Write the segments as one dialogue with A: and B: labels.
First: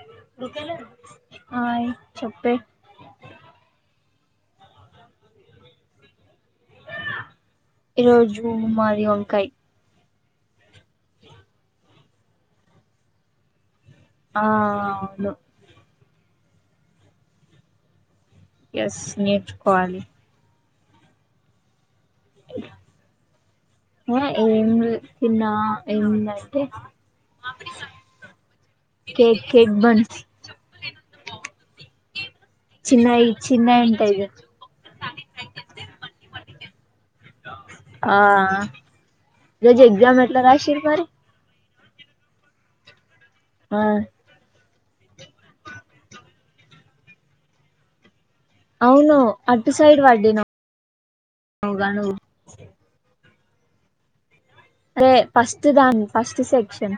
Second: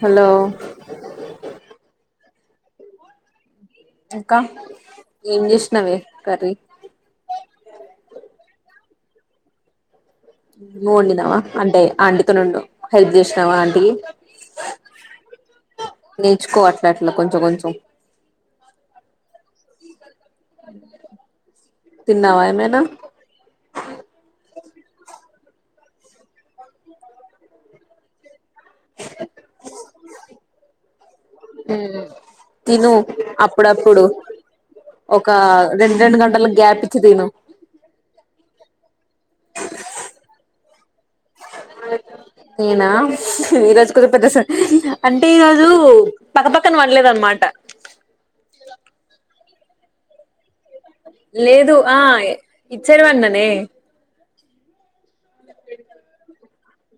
A: Hello
B: ఆయ్ చోప్పే
A: ఇంకా ఏంజెసినవే కర్రీ?
B: ఈరోజు మాది వంకాయ్.
A: నువ్వు వండినావా అంటే ఆంటితో నుండు హెల్ప్ చేసినవా ఆంటి
B: ఆ అవుండు
A: నేర్చుకో అట్లా అట్లా కొంచెం కొంచెం
B: యస్ నేర్చుకోవాలి.
A: [inaudible] ఏమైనా
B: ఆ ఏంలే తిన్నావా ఏమైంది అంటే కేక్ కేక్ బన్స్
A: తిను
B: చిన్నయి చిన్నయి
A: అప్పుడప్పుడు
B: ఉంటాయి గా
A: ఒక రెండు రెండు గంటలకు గ్యాప్ ఇచ్చి తిను
B: ఆ వరు
A: ఏనా
B: ఆ
A: మీరాజకుద పెద్ద స అంటే ఈరోజు పక్కపక్కన పడలేదు అనమాట
B: అవును అటు సైడ్ పడినవ్
A: లేదు ఆ ఇట్సైడ్ వండనే అ
B: రే ఫస్ట్ దాన్ని ఫస్ట్ సె క్షన్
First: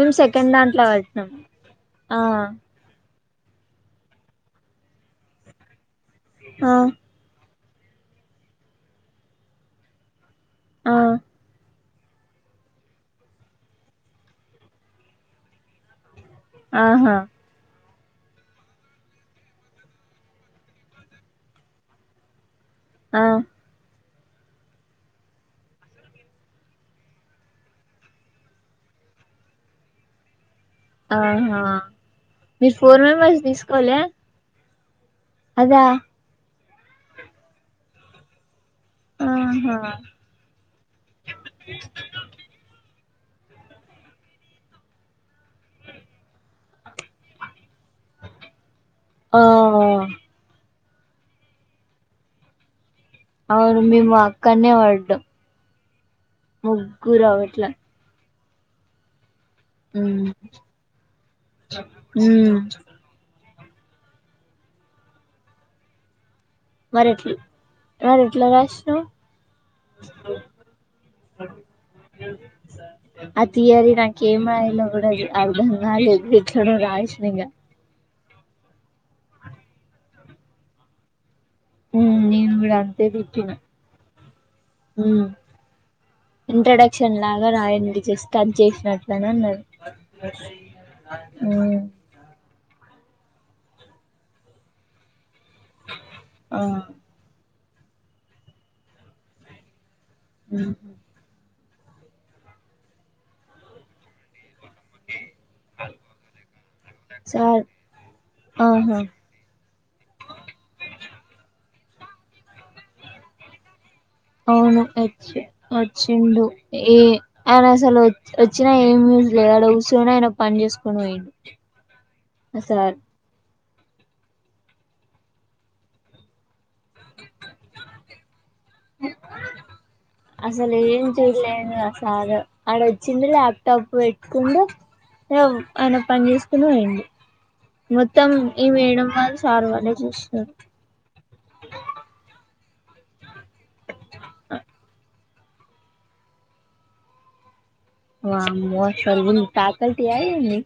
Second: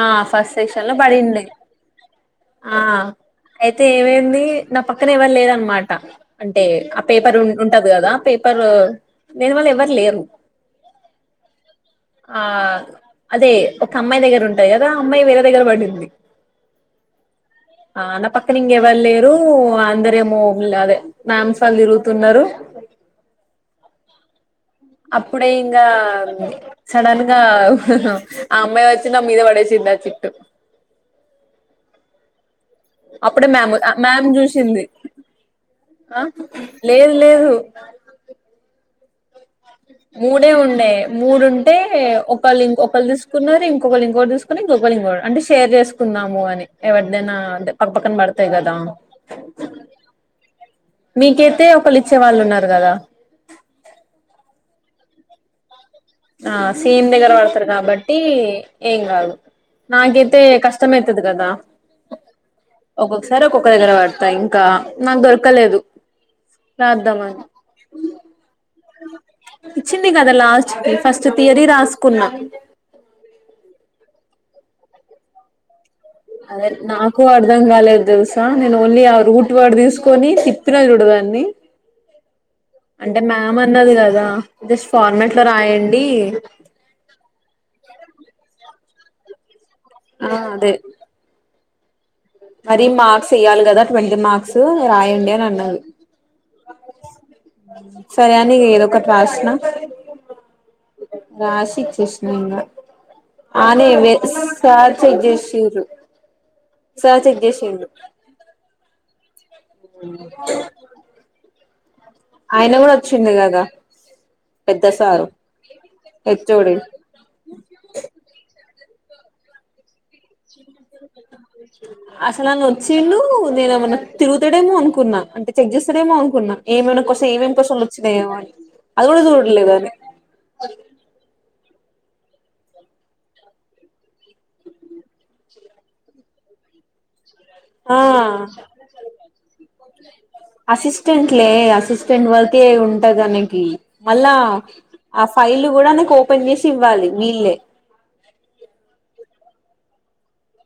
A: ఆ
B: సెకండ్
A: ఫస్ట్
B: దాంట్లో
A: సెక్షన్ లో
B: వడిన్నం
A: పడిండే
B: ఆ
A: ఆ అయితే ఏమైంది నా పక్కనే ఎవళ లేరునమా ట అంటే ఆ పేపర్ ఉ ఉంటది కదా పేపర్ దేని వల్ల ఎవరు లేరు
B: ఆ
A: ఆ అదే ఒక అమ్మాయి దగ్గర ఉంటాయి కదా అ అమ్మాయి వేరే దగ్గర పడింది
B: ఆహా
A: ఆ నా పక్కన ఇంగెవలేరు అందరేమో అదే మామ్స్ వాళ్ళు తిరుగుతున్నారు
B: ఆ
A: అప్పుడే ఇంగ సడన్ గా ఆ అమ్మాయి వచ్చి మీద పడేసింది ఆ చిట్టు
B: ఆహా మీరు ఫోర్ మెంబర్స్
A: అప్పుడే మ్యామ్
B: తీసుకోలె
A: మ్యామ్ చూసింది ఆ లేదు లేదు
B: ఆహా
A: మూడే ఉండే మూడు ఉంటే ఒకళ ఇం ఒకళ తీసు కున్నారు ఇంకోకలింగోటీ తీసుకుని ఇంకొకలింగోటీ అంటే షేర్ చేసుకుందాము అని ఎవరీదైనా అంతే పక్క పక్కన బడతాయి కదా
B: ఆ
A: మీకైతే ఒకలు ఇచ్చే వాళ్ళు ఉన్నారు కదా
B: అవును మేము అక్కనే వడ్డం
A: ఆ సేమ్ దగ్గర పడతారు కాబట్టి ఏం గాదు
B: ఉమ్
A: నాకైతే కష్టమైతది కదా ఒక్కొక్కసారి ఒక్కొ ఒక్క దగ్గర పడతా ఇంకా నాకు దొరకలేదు
B: మరెట్లు మరి ఎట్ల
A: రాద్దామని
B: మరి ఎట్లా రాసినవ్
A: ఇచ్చింది కదా లాస్ట్ కి ఫస్ట్ థయరీ రాసుకున్నా
B: కేం రాయలో కూడా అర్ధం
A: అదే నాకు అర్ధం కాలేదు తెలుస నేను ఓన్లీ ఆ రూట్ వాడు తీసుకొని తిప్పినా చూడదాన్ని
B: నేను కూడా అంతే
A: అంటే
B: తిప్పిన
A: మ్యామ్ అన్నది కదా జస్ట్
B: ఉమ్,
A: ఫార్మాట్ లో రాయండి
B: కట్ చేసినట్లనేన్నది
A: ఆ అదే
B: హ్మ్మ్ [inaudible]
A: దీని మార్క్స్ వెయాలి కదా ట్వంటీ మార్క్స్ రాయండి అని అ
B: ఆ
A: సరే అని ఇంగేదోకటి రాసిన
B: [inaudible]
A: రాశీ ఇచ్చేసిన ఇంకా సార్ చెక్ చేసిర్రూ సార్ చెక్ చేసిండు
B: ఆహా
A: [inaudible] ఆయన కూడా వచ్చింది కదా
B: అవును
A: పెద్ద సారు
B: వచ్చి వచ్చిండు
A: హెచ్ ఓ డి
B: ఈ అయన అసలు వ వచ్చినా ఏమి చేయ్యడు కుసోని ఆ సార్
A: అస్లాయానోచ్చిండు నేన ఏమన్నా తిగుతాడేమో అనుకున్నా అంటే చెక్ చేస్తాడేమో అనుకున్నా ఏమైనా కోసం ఏమేమి క్వశ్చన్స్ వచ్చినాయేమో అని అది కూడాచూటలేదనే
B: అసలు ఏం చేయలేదు ఆ సార్ ఆడ వచ్చిండు ల్యాప్టాప్ పెట్టుకుండు ఆయన పని చేసుకుని పోయండు
A: ఆ
B: సార్ వాళ్ళే చూస్తున్నారు
A: అసిస్టెంట్లే అసిస్టెంట్ వర్క్ అయితే ఉంటదనకి మళ్ళా ఆ ఫైల్ కూడా నాకు ఓపెన్ చేసి ఇవ్వాలి వీళ్ళే
B: వామ్మో అసలు ఫ్యాకల్టీయా ఏందీ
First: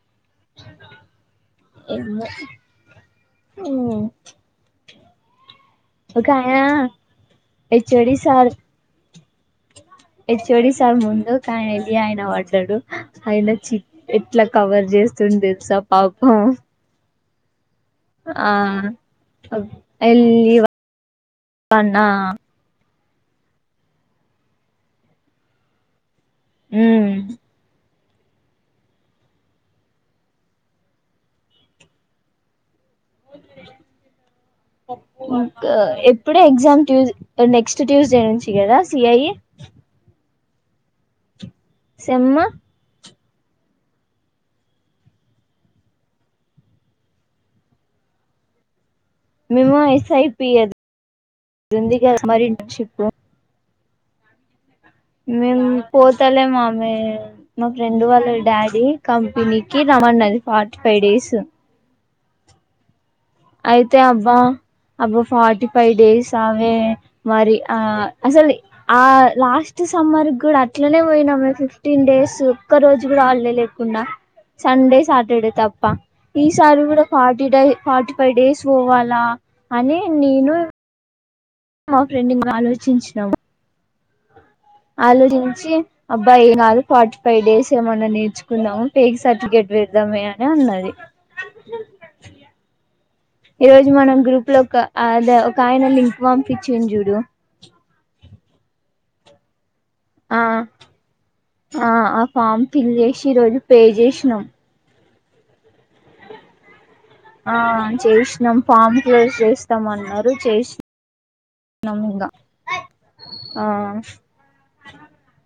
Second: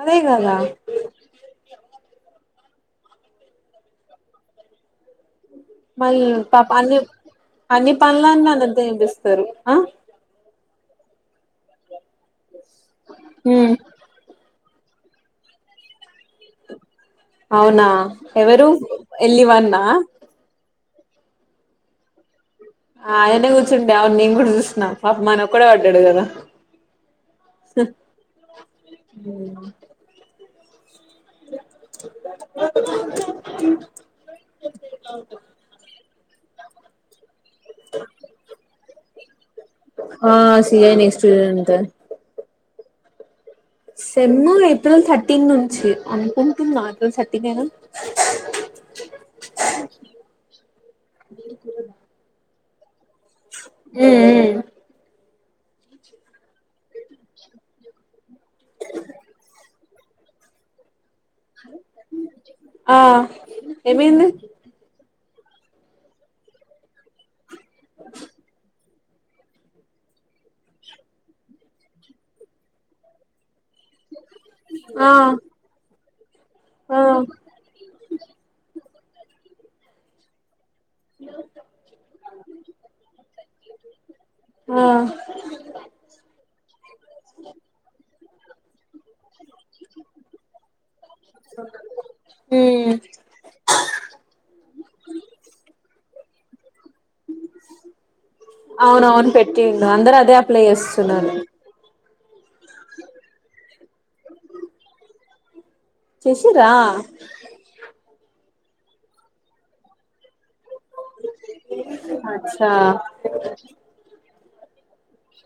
A: అదే కాదా
B: మ్మ్మ్
A: మళ్ళీ పాప అన్ని అన్ని
B: హెచ్ఓడి సార్
A: పనులన్న అందర్తో చూపిస్తరు ఆ
B: హెచ్వోడి సార్ ముందు కానీదియన వ తడు అయిన
A: ఉమ్
B: చి ఎట్లా కవర్ చేస్తుంది తెలుసా పాపం
A: అవునా
B: ఆ
A: ఎవరు ఎలి వన్నా
B: వాడ్నా
A: ఆ ఆయనే కూర్చుంటే అవును నేను కూడా చూసన్నా పాప మన ఒక్కడే పడ్డాడు కదా
B: హ్మ్
A: హ్మ్
B: ఇకా ఎప్పుడు ఎగ్జామ్ ట్యూస్ అంటే నెక్స్ట్ ట్యూస్డే నుంచి కదా చి ఐ
A: సిఐ నెక్స్ట్ నేం
B: సెమ్మ
A: సెమ్ము ఏప్రిల్ థర్టీన్ నుంచి అనుకుంటున్నా ఏప్రిల్ థర్టీనేనా,
B: మేము ఎస్ఐపిఎది ఉంది కదా మరి ఇం టర్న్ షిప్పు
A: మ్మ్ హ్మ్
B: మేము పోతలేం ఆమే మా ఫ్రెండ్ వాళ్ళ డాడీ కంపెనీ కి రమన్నది ఫార్టీ ఫైవ్ డేస్
A: హలో మ్ చెప్పు ఆ
B: అయితే
A: ఏమైంది
B: అబ్బా అబ్బ ఫార్టీ ఫైవ్ డేస్ అవే మరి ఆ అసలీ ఆ లాస్ట్ సమ్మర్ క్కూడా అట్లనే పోయినామే ఫిఫ్టీన్ డేస్ ఒక్క రోజు కూడా హాల్డేలే కుండ సండే
A: ఆ
B: సాటర్డే తప్పా ఈసారి
A: ఆ
B: కూడా ఫార్టీ డై ఫార్టీ ఫైవ్ డేస్ పొవాలి లా అని నేను మా ఫ్రెండింగ్ ఆలోచించినాము
A: ఆ
B: ఆలోచించి అబ్బాయి కాదు ఫార్టీ ఫైవ్ డేస్ ఏమన్నా నేర్ గున్నా పే సర్టిఫికేట్ విద్దామే అని అన్నది
A: ఉమ్
B: ఈ రోజు మనం గ్రూప్ లో ఒక అదే ఒక ఆయన లింక్ పంపించిండు చూడు
A: అవునవును పెట్టిండు అందరు అదే
B: ఆ
A: అప్లై చేస్తున్నారు
B: ఆ ఆ ఫామ్ ఫిల్ చేసి ఈ రోజు పే చేసినాం
A: చేసిర్రా
B: ఆ చేసినాం ఫామ్ క్లోజ్ చేస్తామన్నారు చేసినము ఇంగా
A: అచ్చా
B: ఆ [inaudible] అ [unintelligible]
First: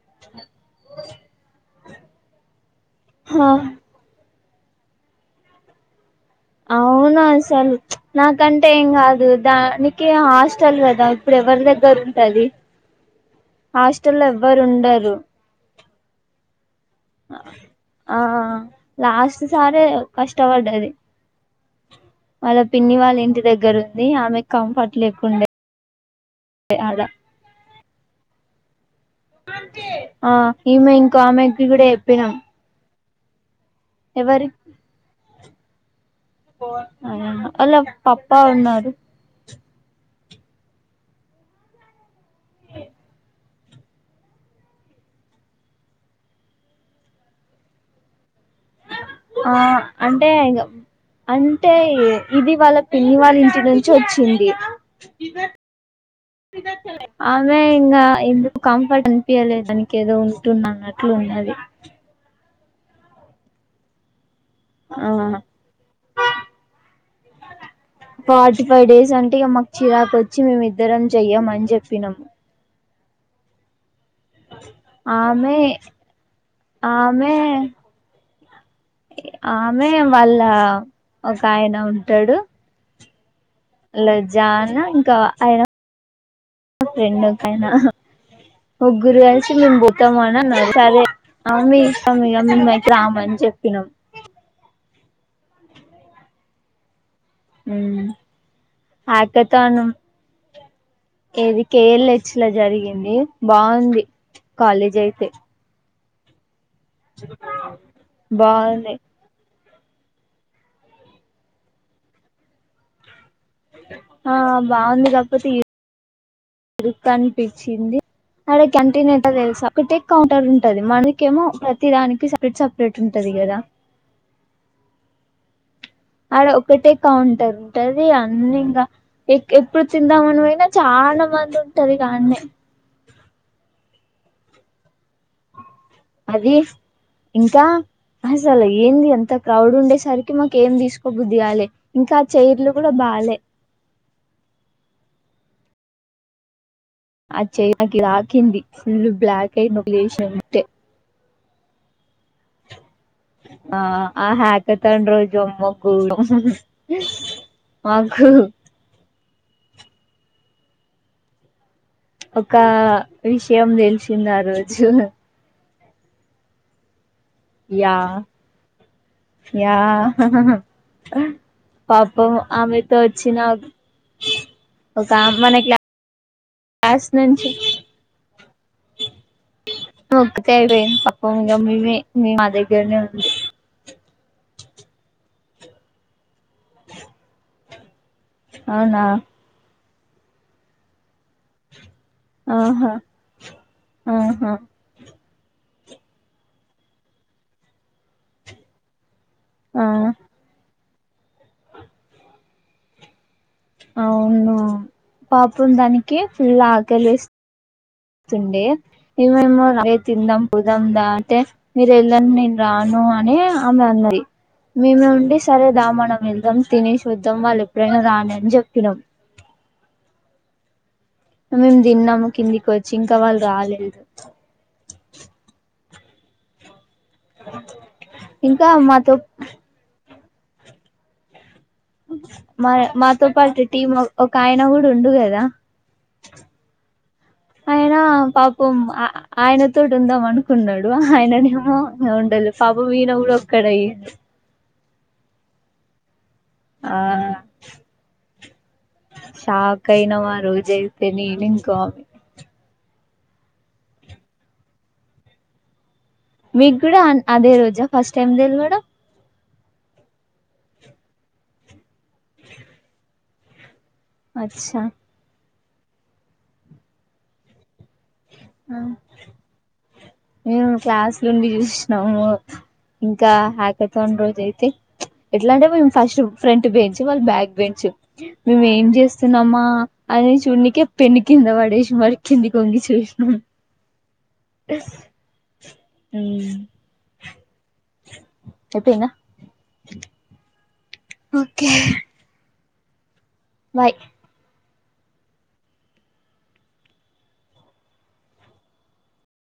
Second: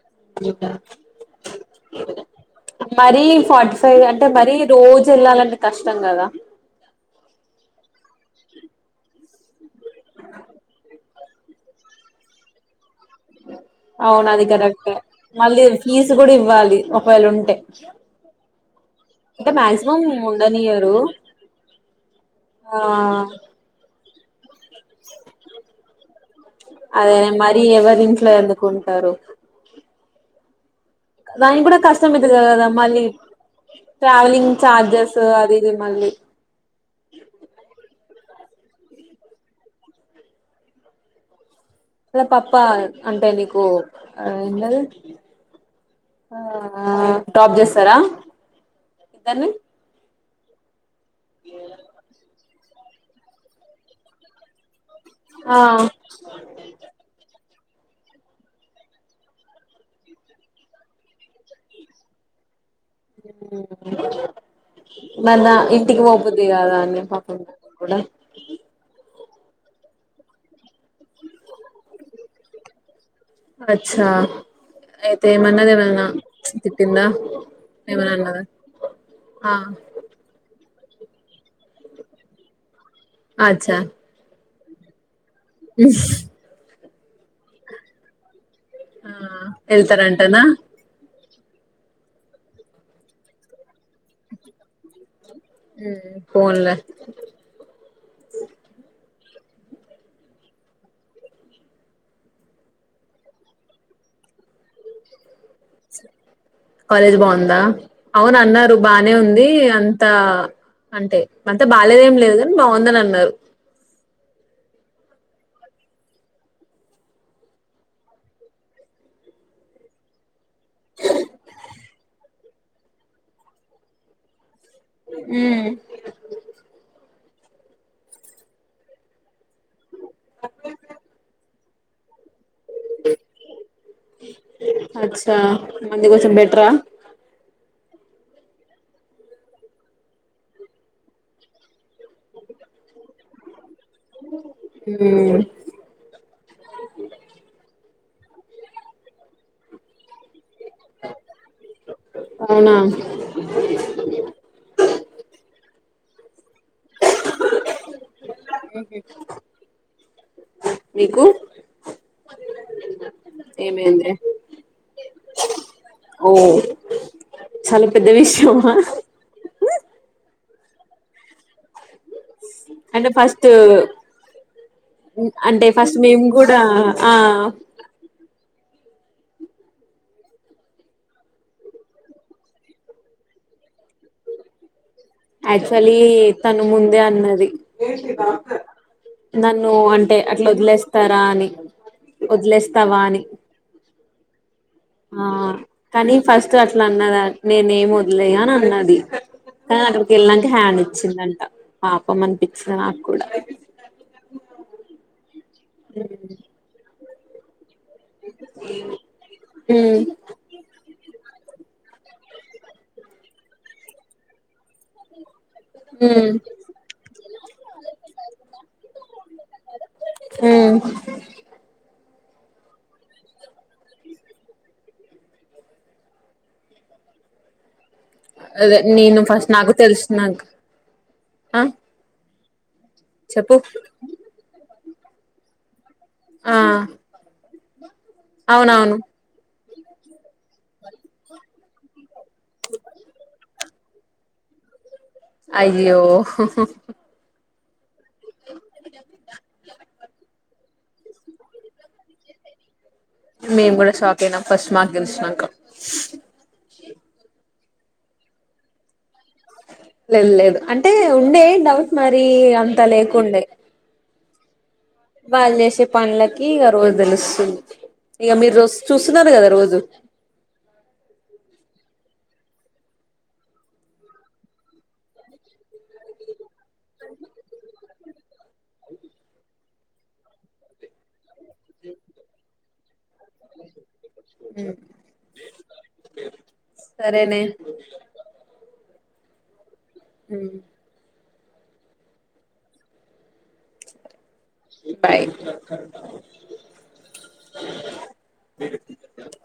A: మరి
B: హా
A: ఫాటీ ఫైవ్ అ అంటే మరీ రోజు వెళ్ళాలంటే కష్టం కదా
B: అవును అసలు నాకంటే ఏం కాదు దానికి హాస్టల్ కదా ఇప్పుడు ఎవరి దగ్గర ఉంటది హాస్టల్ లొ
A: అవును అది
B: ఎవ్వరు
A: కరెక్టే
B: ఉండరు.
A: మళ్ళీ ఫీజు కూడా ఇవ్వాలి ఒకవేళ ఉంటే
B: ఆ లాస్ట్
A: అంటే
B: సారే
A: మాక్సిమం
B: కష్టపడ్డది.
A: ఉండనియరు
B: వాళ్ళ
A: ఆ
B: పిన్ని వాళ్ళ ఇంటి దగ్గర ఉంది ఆమె కంఫర్ట్ లేకుండే. ఆడ
A: అదేనే మరి ఎవరిఇంట్లో ఎందుకు కుంటారు
B: ఆ ఈమె ఇంకో
A: దానికి
B: ఆమెకి
A: కూడా కష్టం
B: చెప్పినాం
A: ఇదుదు కదా మళ్ళీ
B: ఎవరి
A: ట్రావెలింగ్ చార్జెస్ అది మిమ్మల్ని
B: వాళ్ళ పప్పా ఉన్నారు
A: పప్ప అంటే నీకు ఏంది అది ఆ డ్రాప్ చేస్తారా ఇద్దరిని
B: ఆ అంటే టేగ [unintelligible] అంటే ఇది వాళ్ళ పిన్ని వాళ్ళ ఇంటి నుంచి వచ్చింది ఇ ఇద [unintelligible]
A: ఆ
B: సర్లే ఇంకా ఎందుకు కంఫర్ట్ అనిపియల దానికి ఏదో ఉంటున్న అన్నట్లు ఉన్నది ఆ
A: [inaudible] మన ఇంటికి పోబుద్ధి కాదా నె పాపం కూడా
B: ఫార్టీ ఫైవ్ డేస్ అంటే ఇగ మాకు చిరాకు వచ్చి మేమిద్దరం చెయ్యమని చెప్పినాము
A: అ [unintelligible] అచ్చా అయితే
B: ఆమె
A: ఏమన్నది ఏమన్నా తిట్టిందా
B: ఆమె
A: ఏమనా అన్నదా ఆ
B: ఆమె వాల్లా ఒక ఆయన ఉంటాడు లె జా ఇంకా ఆయన
A: ఇ
B: ఫ్రెండ్ కయ్ నా
A: ఆ
B: ముగ్గురు కలిసి మేము పోతాము అని
A: వెళ్తారంటనా
B: అన్నది సరే ఆ మీ ఇస్తాం ఇక మేము అయితే రాము అని చెప్పినాం
A: ఉం ఫోన్ల
B: ఆకతనం ఏది కేఎలెచ్ లొ జరిగింది బాగుంది కాలేజ్ అయితే
A: కాలేజ్ బాగుందా అవును అన్నారు
B: బాగుంది
A: బానే ఉంది ఆ అంతా అంటే అంత బాలేదేం లేదు కాని బాగుందని అన్నారు
B: ఆ బాగుంది కాకపోతే ఎ అనిపించింది అడ కంటీన్ ఏంటో తెలుసా అక్క టెక్ కౌంటర్ ఉంటు టది మనకేమో తి దానికి సపరేట్ సపరేట్ ఉంటది కదా
A: ఉ
B: అడ ఒక్కటే కౌంటర్ ఉంటది అన్ని ఇంకా ఇప్పుడు తిందామని పోయిన చాలా మంది ఉ టది గ ఆన్నే
A: అచ్చా మంది కోసం
B: అది
A: బెట్రా
B: ఇంకా అసలు ఏంది అంత క్రౌడ్ ఉండేసరికి మాకేం తీసుకోబుద్ధి కాలే ఇంకా చైర్లు కూడా బాలే
A: హ
B: రాకింది ఫుల్ బ్లాక్ అయి ఒక లేసింటే
A: అవునా
B: ఆ ఆ హ్యాకత అండ్రుజొమ్మ్ మాకు
A: దిగి
B: ఒక విషయం
A: ఏమైంది
B: తెలిసింది ఆ రోజు
A: ఓ చాలా
B: యా
A: పెద్ద విషయమా
B: యా ఆ పాపం ఆమెతో
A: అంటే
B: వచ్చిన
A: ఫస్ట్
B: ఒక మన
A: అంటే ఫస్ట్ మేము కూడా ఆ
B: ముకుతే అయిపోయి పాపం మీవే మీ మా దగ్గరనే ఉ
A: యాక్టుల్ల్య్ తను ముందే అన్నది ఏ
B: అవునా
A: నన్ను ఏ అట్లా వదిలేస్తాను అని
B: ఆహా
A: వదిలేస్తావా అని
B: ఆహా
A: ఆ కానీ ఫస్ట్ అట్లా అన్నద నేనే ఏం వదిలేయ అని అన్నది
B: ఆ
A: కానీ అక్కడ నికి హ్యాండ్ ఇచ్చిందంట పాపం అనిపించంది నాకు కూడా
B: చూడ్డానికి ఫుల్ ఆకలి వేస్త తుండే ఈమేమో రావే
A: ఉమ్
B: తిందాం పోదాం దా అంటే మీరు వెళ్ళండి నేను రాను అనే ఆమె అన్నది మేమే ఉండి సరే దా మనం
A: ఉమ్
B: వెళ్దాం తినేసి వద్దాం తమ్మలు ప్రణదా నేంజెప్పినం
A: ఉమ్
B: మేము తిన్నాము కిందికి వచ్చి ఇంకా వాళ్ళు రాలేదు అ
A: అదే నేను ఫస్ట్ నాకు తెలుసు నాంక్ ఆ
B: మాతో
A: చెప్పు
B: పాటు టీం ఒక ఆయన కూడా ఉండుగదా
A: ఆ
B: ఆ ఆ పాపం
A: అవునవును
B: ఆయన తడుందవను ఉన్నాడు ఆయననే ఆ ఉండదు పాపం ఈయన కూడా కడయి
A: అయ్యో
B: ఆ షాక్ కై నవారు జయితే నేనింకో అమి
A: మేము కూడా షాక్ అయినాం ఫస్ట్ మాకు తెలిసినాకా
B: మీకు కూడా అదే రోజా ఫస్ట్ టైమ్ తెల్వడం
A: లేదు లేదు అంటే ఉండే డౌట్ మరి అంతా లేకుండే
B: అచ్చా
A: వాళ్ళు చేసే పనులకి ఇక రోజు తెలుస్తుంది ఇక మీరు రోజు చూస్తున్నారు కదా రోజు
B: తుంగి జూష్నము ఇంకా యాకతాన్ రోజైతె ఎట్లంటే మేమ్ ఫస్ట్ ఫ్రెంట్ బేంచ్ వాళ్ళ్ బ్యాక్ బెేంచ్ మేమేం జేస్తున్నామా అని చూన్నీకె పెన్ను. కింద వడేష్ మరి కిందికొంగి చూష్ [unintelligible]
A: ఉమ్
B: ఊమ్ [unintelligible] ప్పైన
A: ఉమ్
B: ఒకే బాయ్
A: బాయ్